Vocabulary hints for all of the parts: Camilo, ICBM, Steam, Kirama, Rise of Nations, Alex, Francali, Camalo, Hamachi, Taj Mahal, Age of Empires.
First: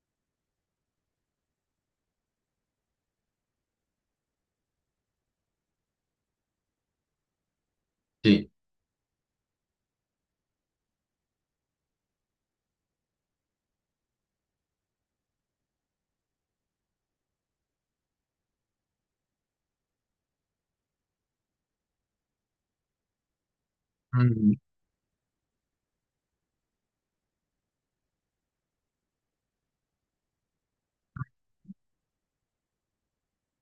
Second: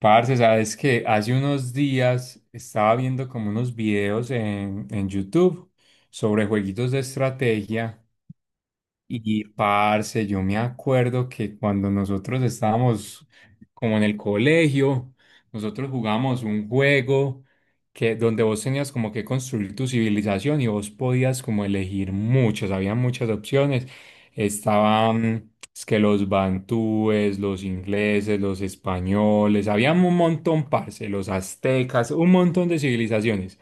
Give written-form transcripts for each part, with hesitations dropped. Parce, sabes que hace unos días estaba viendo como unos videos en YouTube sobre jueguitos de estrategia. Sí. Y parce, yo me acuerdo que cuando nosotros estábamos como en el colegio, nosotros jugamos un juego que donde vos tenías como que construir tu civilización y vos podías como elegir muchos, había muchas opciones. Mm, Estaban es que los bantúes, los ingleses, los españoles, había un montón, parce, los aztecas, un montón de civilizaciones.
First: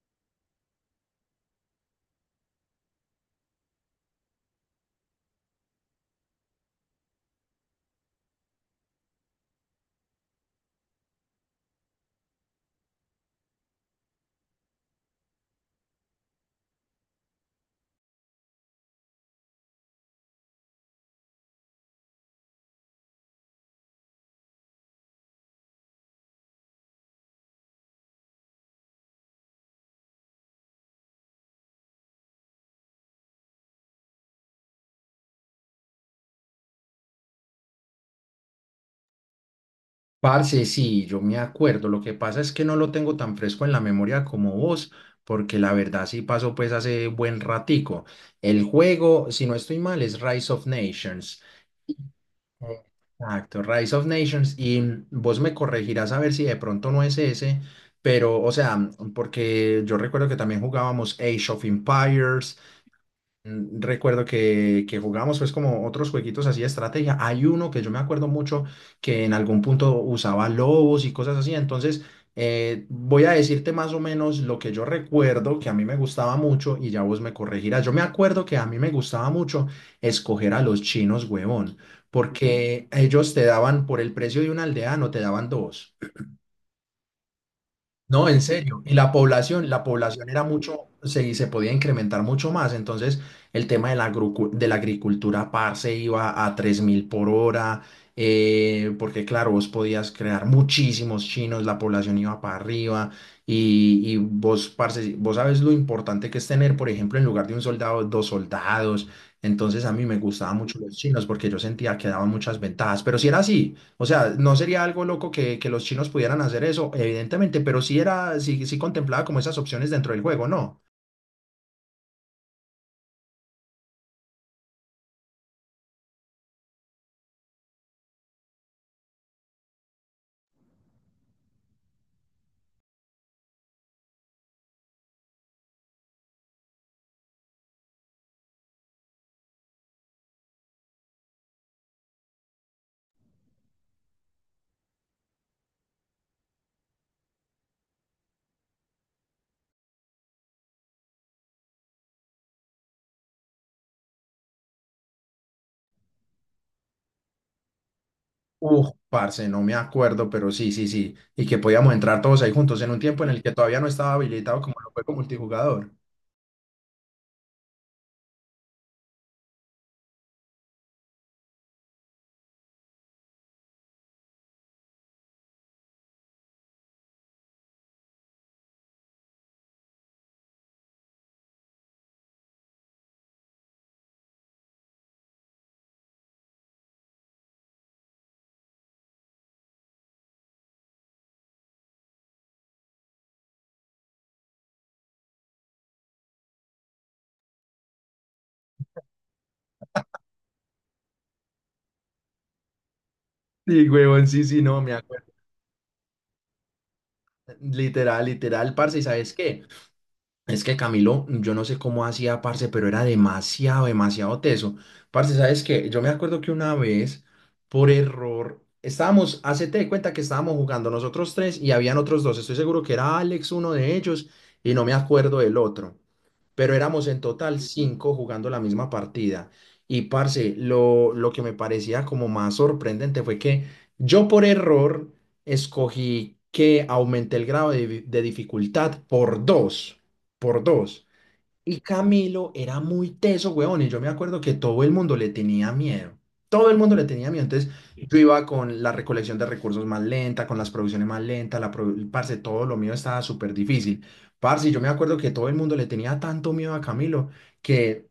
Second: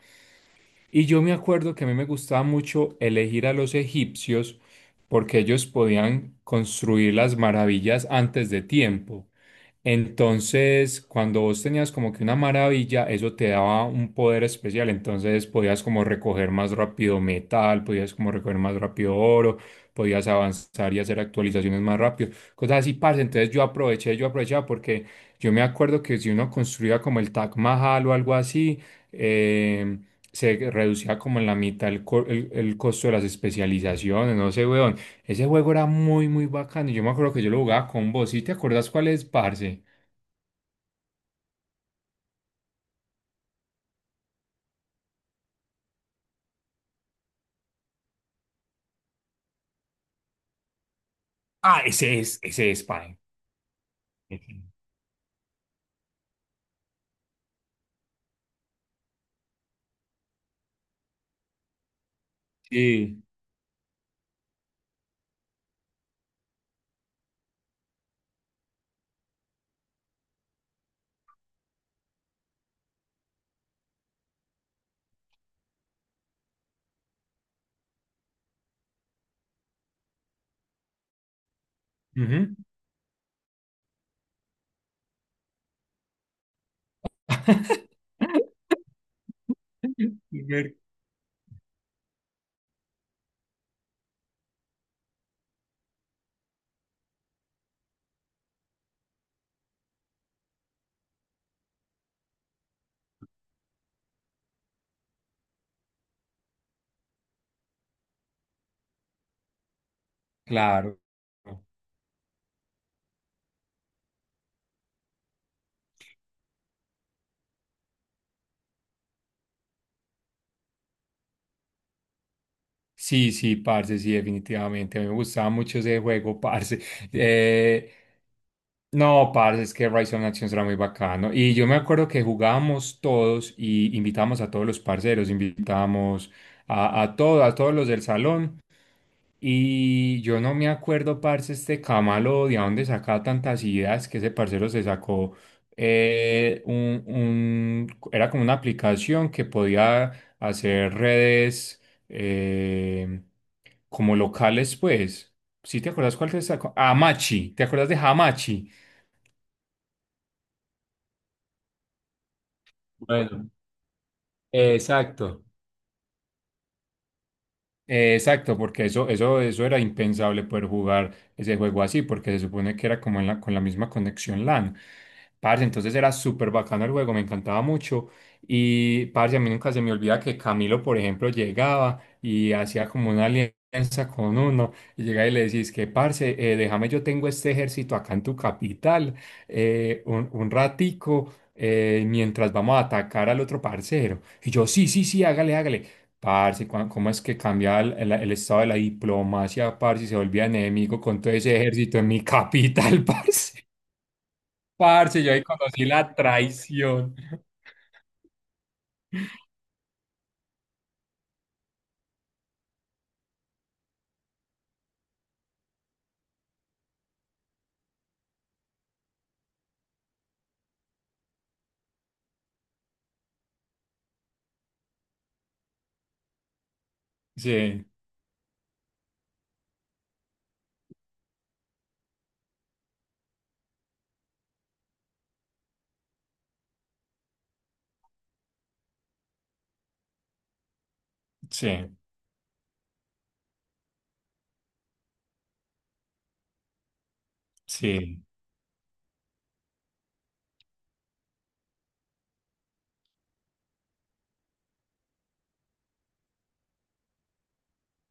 Y yo me acuerdo que a mí me gustaba mucho elegir a los egipcios porque ellos podían construir las maravillas antes de tiempo. Entonces, cuando vos tenías como que una maravilla, eso te daba un poder especial. Entonces podías como recoger más rápido metal, podías como recoger más rápido oro, podías avanzar y hacer actualizaciones más rápido. Cosas así, parce. Entonces yo aproveché, yo aprovechaba porque yo me acuerdo que si uno construía como el Taj Mahal o algo así, eh, se reducía como en la mitad el costo de las especializaciones, no sé, weón. Ese juego era muy, muy bacano. Yo me acuerdo que yo lo jugaba con vos. ¿Sí te acordás cuál es, parce? Parce, sí, yo me acuerdo. Lo que pasa es que no lo tengo tan fresco en la memoria como vos, porque la verdad sí pasó pues hace buen ratico. El juego, si no estoy mal, es Rise of Nations. Ah, ese es, Pine. Exacto, Rise of Nations. Y vos me corregirás a ver si de pronto no es ese, pero, o sea, porque yo recuerdo que también jugábamos Age of Empires. Sí. Recuerdo que jugamos pues como otros jueguitos así de estrategia. Hay uno que yo me acuerdo mucho que en algún punto usaba lobos y cosas así. Entonces voy a decirte más o menos lo que yo recuerdo que a mí me gustaba mucho y ya vos me corregirás. Yo me acuerdo que a mí me gustaba mucho escoger a los chinos, huevón, Ujú. porque ellos te daban por el precio de una aldea, no te daban dos. No, en serio. Y la población era Primer- mucho, se podía incrementar mucho más. Entonces, el tema de de la agricultura par se iba a 3.000 por hora, porque claro, vos podías crear muchísimos chinos, la población iba para arriba. Y vos, parce, vos sabes lo importante que es tener, por ejemplo, en lugar de un soldado, dos soldados. Entonces, a mí me gustaban mucho los Claro. chinos porque yo sentía que daban muchas ventajas. Pero si era así. O sea, no sería algo loco que los chinos pudieran hacer eso, evidentemente, pero sí era, sí, sí contemplaba como esas opciones dentro del juego, ¿no? Sí, sí, parce, sí, definitivamente. Me gustaba mucho ese juego, parce. Eh, no, parce, es que Rise of Nations era muy bacano. Y yo me acuerdo que jugábamos todos y invitábamos a todos los parceros, invitábamos a todos los del salón. Y yo no me acuerdo, parce, este Camalo, de a dónde sacaba tantas ideas que ese parcero se sacó. Era como una aplicación que podía hacer redes eh, como locales, pues. ¿Sí te acuerdas cuál te sacó? Hamachi, ¿te acuerdas de Hamachi? Uf, parce, no me acuerdo, pero sí, sí, sí. Y que podíamos entrar todos ahí juntos en un tiempo en el Bueno, que todavía no estaba habilitado como lo fue con exacto. multijugador. Exacto, porque eso era impensable poder jugar ese juego así, porque se supone que era como en la, con la misma conexión LAN. Parce, entonces era súper bacano el juego, me encantaba mucho. Y parce, a mí nunca se me olvida que Camilo, por ejemplo, llegaba y hacía como una alianza con uno, y llegaba y le decís que, parce, déjame, yo tengo este ejército acá en tu capital, un ratico, mientras vamos a atacar al otro parcero. Y yo, sí, sí, sí, hágale, hágale. Parce, cua- ¿cómo es que cambia el estado de la diplomacia, parce, y se volvía enemigo con todo ese ejército en mi capital, parce? Sí, huevón, sí, sí, no, me Parce, acuerdo. yo ahí conocí la traición. Literal, literal, parce, ¿y sabes qué? Es que Camilo, yo no sé cómo hacía, parce, pero era demasiado, demasiado teso. Parce, ¿sabes qué? Yo me acuerdo que una vez, por error, estábamos, hacete de cuenta que estábamos jugando nosotros tres y habían otros dos. Estoy seguro que era Alex uno de ellos y no me acuerdo del otro. Pero éramos en total Sí, cinco jugando la misma partida. Y parce, lo que me parecía como más sorprendente fue que yo por error escogí que aumenté el grado de, de dificultad por dos por dos. sí, Y Camilo era muy teso, weón, y yo me acuerdo que todo el mundo le tenía miedo. Todo el mundo le tenía miedo. Entonces sí, yo sí. iba con la recolección de recursos más lenta, con las producciones más lentas, parce, todo lo mío estaba súper difícil. Parce, yo me acuerdo que todo el mundo le tenía tanto miedo a Camilo que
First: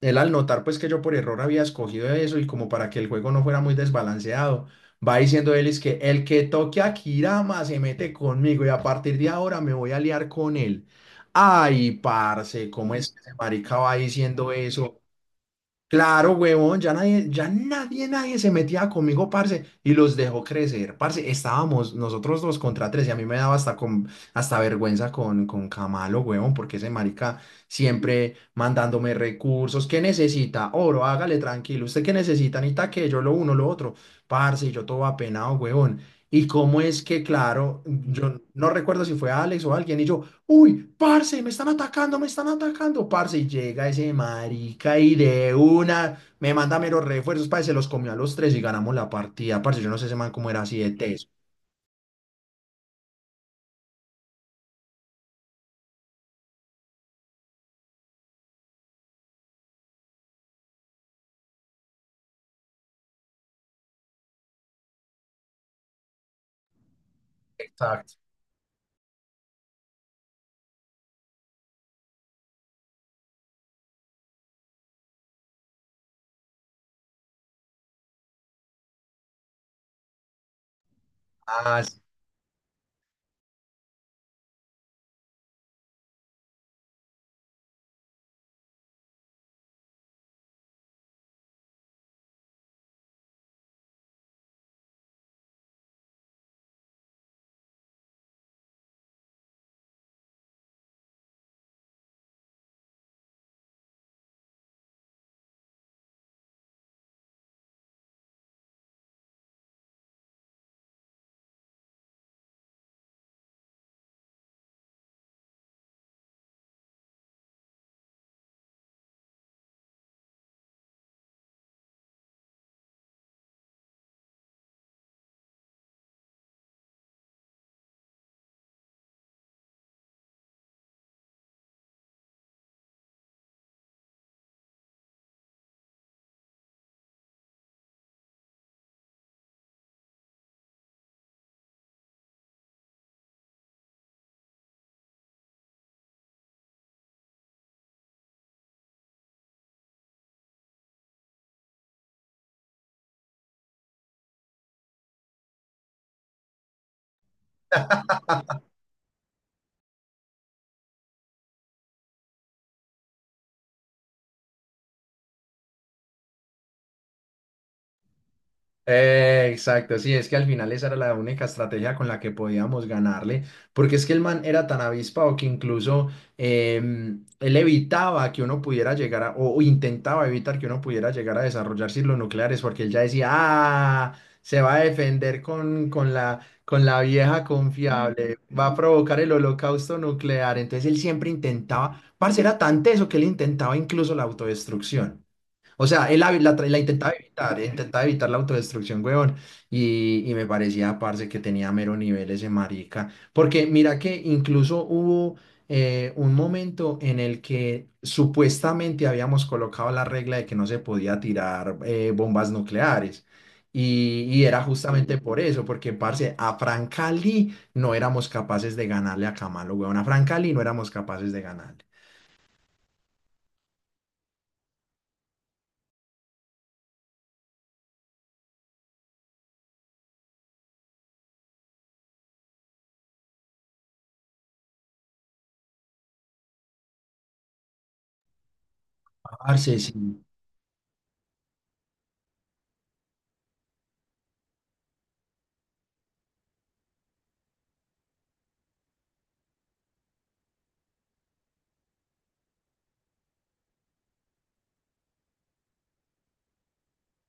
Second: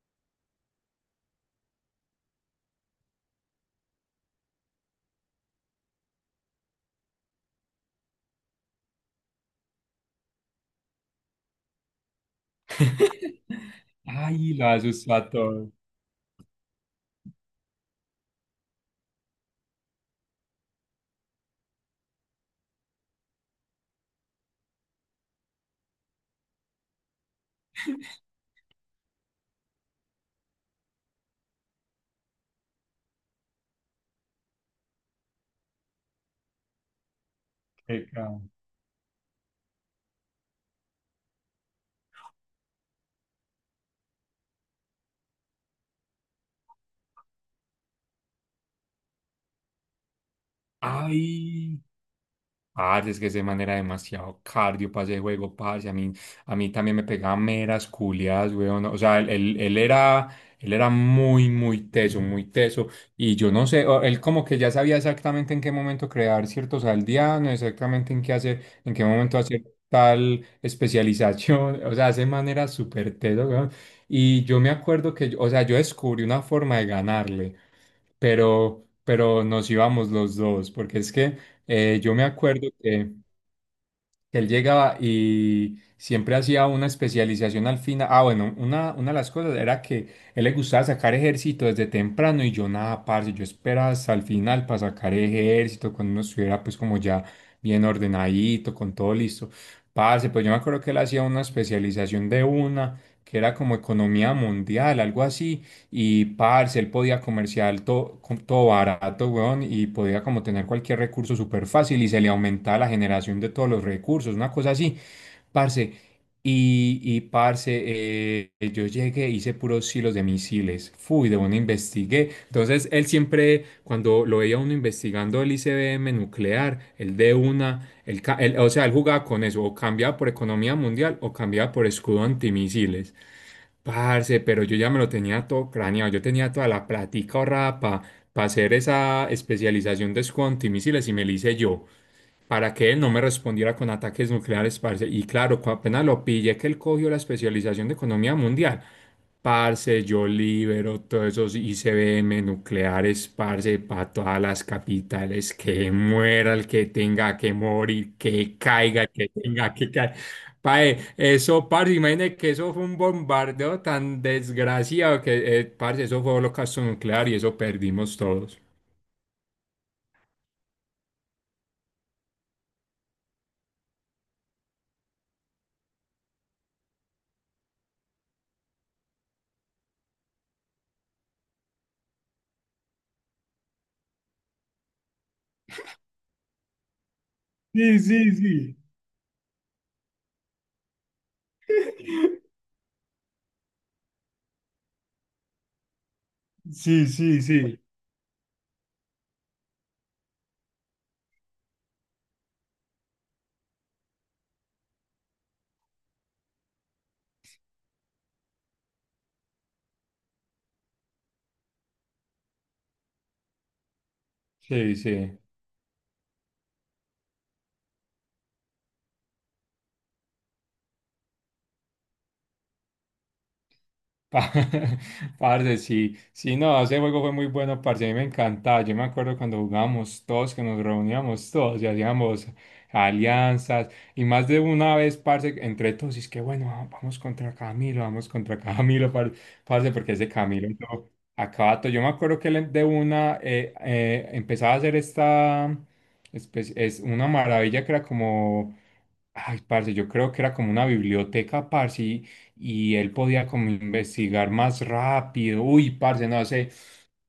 él al notar pues que yo por error había escogido eso y como para que el juego no fuera muy desbalanceado, va diciendo él es que el que toque a Kirama se mete conmigo y a partir de ahora me voy a liar con él. Ay, parce, ¿cómo es que ese marica va diciendo Ay, lo eso? asustó a todo. Claro, huevón, ya nadie, nadie se metía conmigo, parce, y los dejó crecer. Parce, estábamos nosotros dos contra tres y a mí me daba hasta, hasta vergüenza con Camalo, huevón, porque ese marica siempre mandándome recursos. ¿Qué necesita? Oro, hágale tranquilo. ¿Usted qué necesita? Necesita que yo lo uno, lo otro. Parce, y yo todo apenado, huevón. Y cómo es que, claro, Qué yo cabrón. no recuerdo si fue Alex o alguien, y yo. Uy, parce, me están atacando, parce. Y llega ese marica y de una me manda meros refuerzos, parce. Se los comió a los tres y ganamos la partida, parce. Yo no sé ese man cómo era así de teso. Ay. Parce, es que ese man era demasiado cardio para ese juego, parce. A mí también me pegaba meras culiadas, weón. O sea, él era muy, muy teso, muy teso. Y yo no sé, o- él como que ya sabía exactamente en qué momento crear ciertos aldeanos, exactamente Exacto. en qué hacer, en qué momento hacer tal especialización. O sea, ese man era súper teso, weón. Y yo me acuerdo que, yo- o sea, yo descubrí una forma de ganarle pero nos íbamos los dos, porque es que Ah, yo me acuerdo que él llegaba y siempre hacía una especialización al final. Ah, bueno, una de las cosas era que él le gustaba sacar ejército desde temprano y yo nada, parce, yo esperaba hasta el final para sacar ejército, cuando uno estuviera pues como ya bien ordenadito, con todo listo. Parce, pues yo me acuerdo que él hacía una especialización de una, que era como economía mundial, algo así, y parce, él podía comerciar todo, todo barato, weón, y podía como tener cualquier recurso súper fácil y se le aumentaba la generación de todos los recursos, una cosa así, parce. Y parce, yo llegué, hice puros silos de misiles, fui, de una investigué. Entonces, él siempre, cuando lo veía uno investigando el ICBM nuclear, el de una, o sea, él jugaba con eso, o cambiaba por economía mundial o cambiaba por escudo antimisiles. Parce, pero yo ya me lo tenía todo craneado, yo tenía toda la platica ahorrada para hacer esa especialización de squad antimisiles y me la hice yo para que él no me respondiera con ataques nucleares, parce. Y claro, cu- apenas lo pillé que él cogió la especialización de economía mundial. Parce, yo libero todos esos ICBM nucleares, parce, para todas las capitales, que muera el que tenga que morir, que caiga el que tenga que caer. Pae, eso, parce, imagínate que eso fue un bombardeo tan desgraciado que, parce, eso fue holocausto nuclear y eso perdimos todos. Exacto, sí, es que al final esa era la única estrategia con la que podíamos ganarle, porque es que el man era tan avispado que incluso él evitaba que uno pudiera llegar a, o intentaba evitar que uno pudiera llegar a desarrollar silos nucleares, porque él ya decía, ah, se va a defender con la vieja Sí, sí, confiable, va a sí. provocar el holocausto nuclear, entonces él siempre intentaba, parce, era tan teso que él intentaba incluso la autodestrucción. O sea, él la Sí, sí, sí. intentaba evitar la autodestrucción, huevón. Y me parecía, parce, que tenía mero nivel ese marica. Porque mira que incluso hubo un momento en el que supuestamente habíamos colocado la regla de que no se podía tirar bombas nucleares. Y era Sí, justamente por sí. eso, porque, parce, a Francali no éramos capaces de ganarle a Camalo, huevón. A Francali no éramos capaces de ganarle. Pa- Parce, sí, sí, no, ese juego fue muy bueno, parce, a mí me encantaba, yo me acuerdo cuando jugábamos todos, que nos reuníamos todos y hacíamos alianzas, y más de una vez, parce, entre todos, y es que bueno, ah, vamos contra Camilo, vamos contra Camilo, par- Parce, parce, sí. porque ese Camilo, no, acaba todo, yo me acuerdo que él de una empezaba a hacer esta, espe- es una maravilla que era como... Ay, parce, yo creo que era como una biblioteca, parce, y él podía como investigar más rápido. Uy, parce, no sé.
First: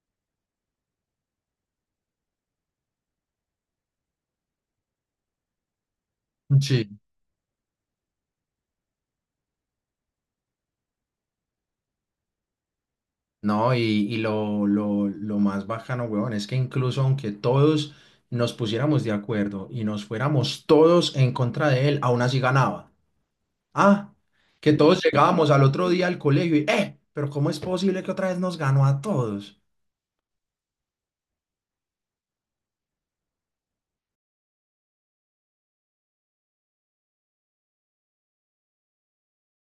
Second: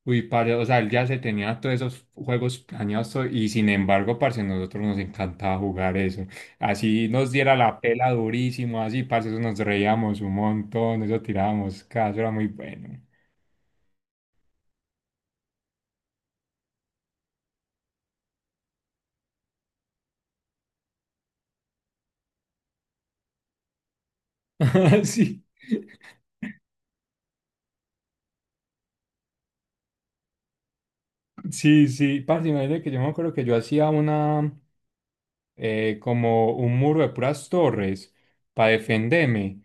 Uy, parce, o sea, él ya se tenía todos esos juegos planeados todo, y sin embargo, parce, nosotros nos encantaba jugar eso. Sí. Así nos diera la pela durísimo, así, parce, eso nos reíamos un montón, eso tirábamos, cada eso era muy bueno. No, lo más bacano, weón, es que incluso aunque todos nos pusiéramos de acuerdo y nos fuéramos todos en contra de él, aún así ganaba. Ah, que todos Sí. llegábamos al otro día al colegio y, pero ¿cómo es posible que otra vez nos ganó a todos? Sí, sí, parce, imagínate que yo me acuerdo que yo hacía una. Como un muro de puras torres para defenderme.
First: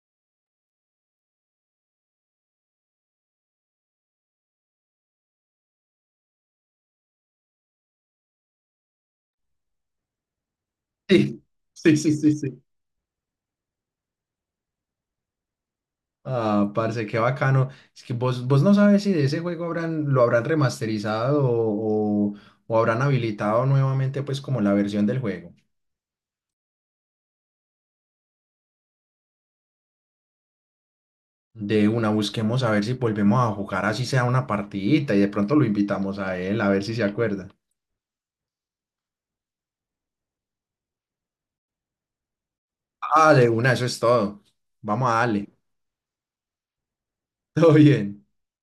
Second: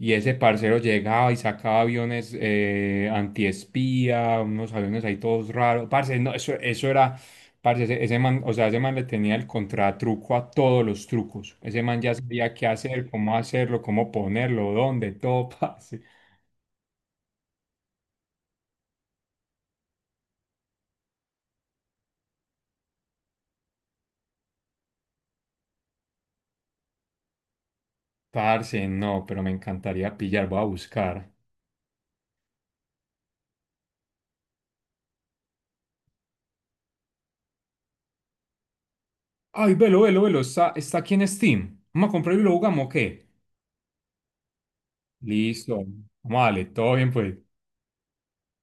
Y ese parcero llegaba y sacaba aviones antiespía, unos aviones ahí todos raros. Parce, no, eso era, parce, ese man, o sea, ese man le tenía el contratruco a todos los Sí, trucos. Ese sí, man sí, ya sí, sabía sí. qué hacer, cómo hacerlo, cómo ponerlo, dónde, todo, parce. Ah, parce, qué bacano. Es que vos, vos no sabes si de ese juego habrán, lo habrán remasterizado o, o habrán habilitado nuevamente, pues, como la versión del juego. Parce, no, pero me encantaría pillar, voy a buscar. De una, busquemos a ver si volvemos a jugar así sea una partidita y de pronto lo invitamos a él a ver si se acuerda. Ay, velo, velo, velo, está aquí en Steam. Vamos a comprarlo y lo jugamos, ¿o qué? Ah, de una, eso es todo. Vamos a darle. Listo. Vamos a darle, todo bien, pues. Todo bien.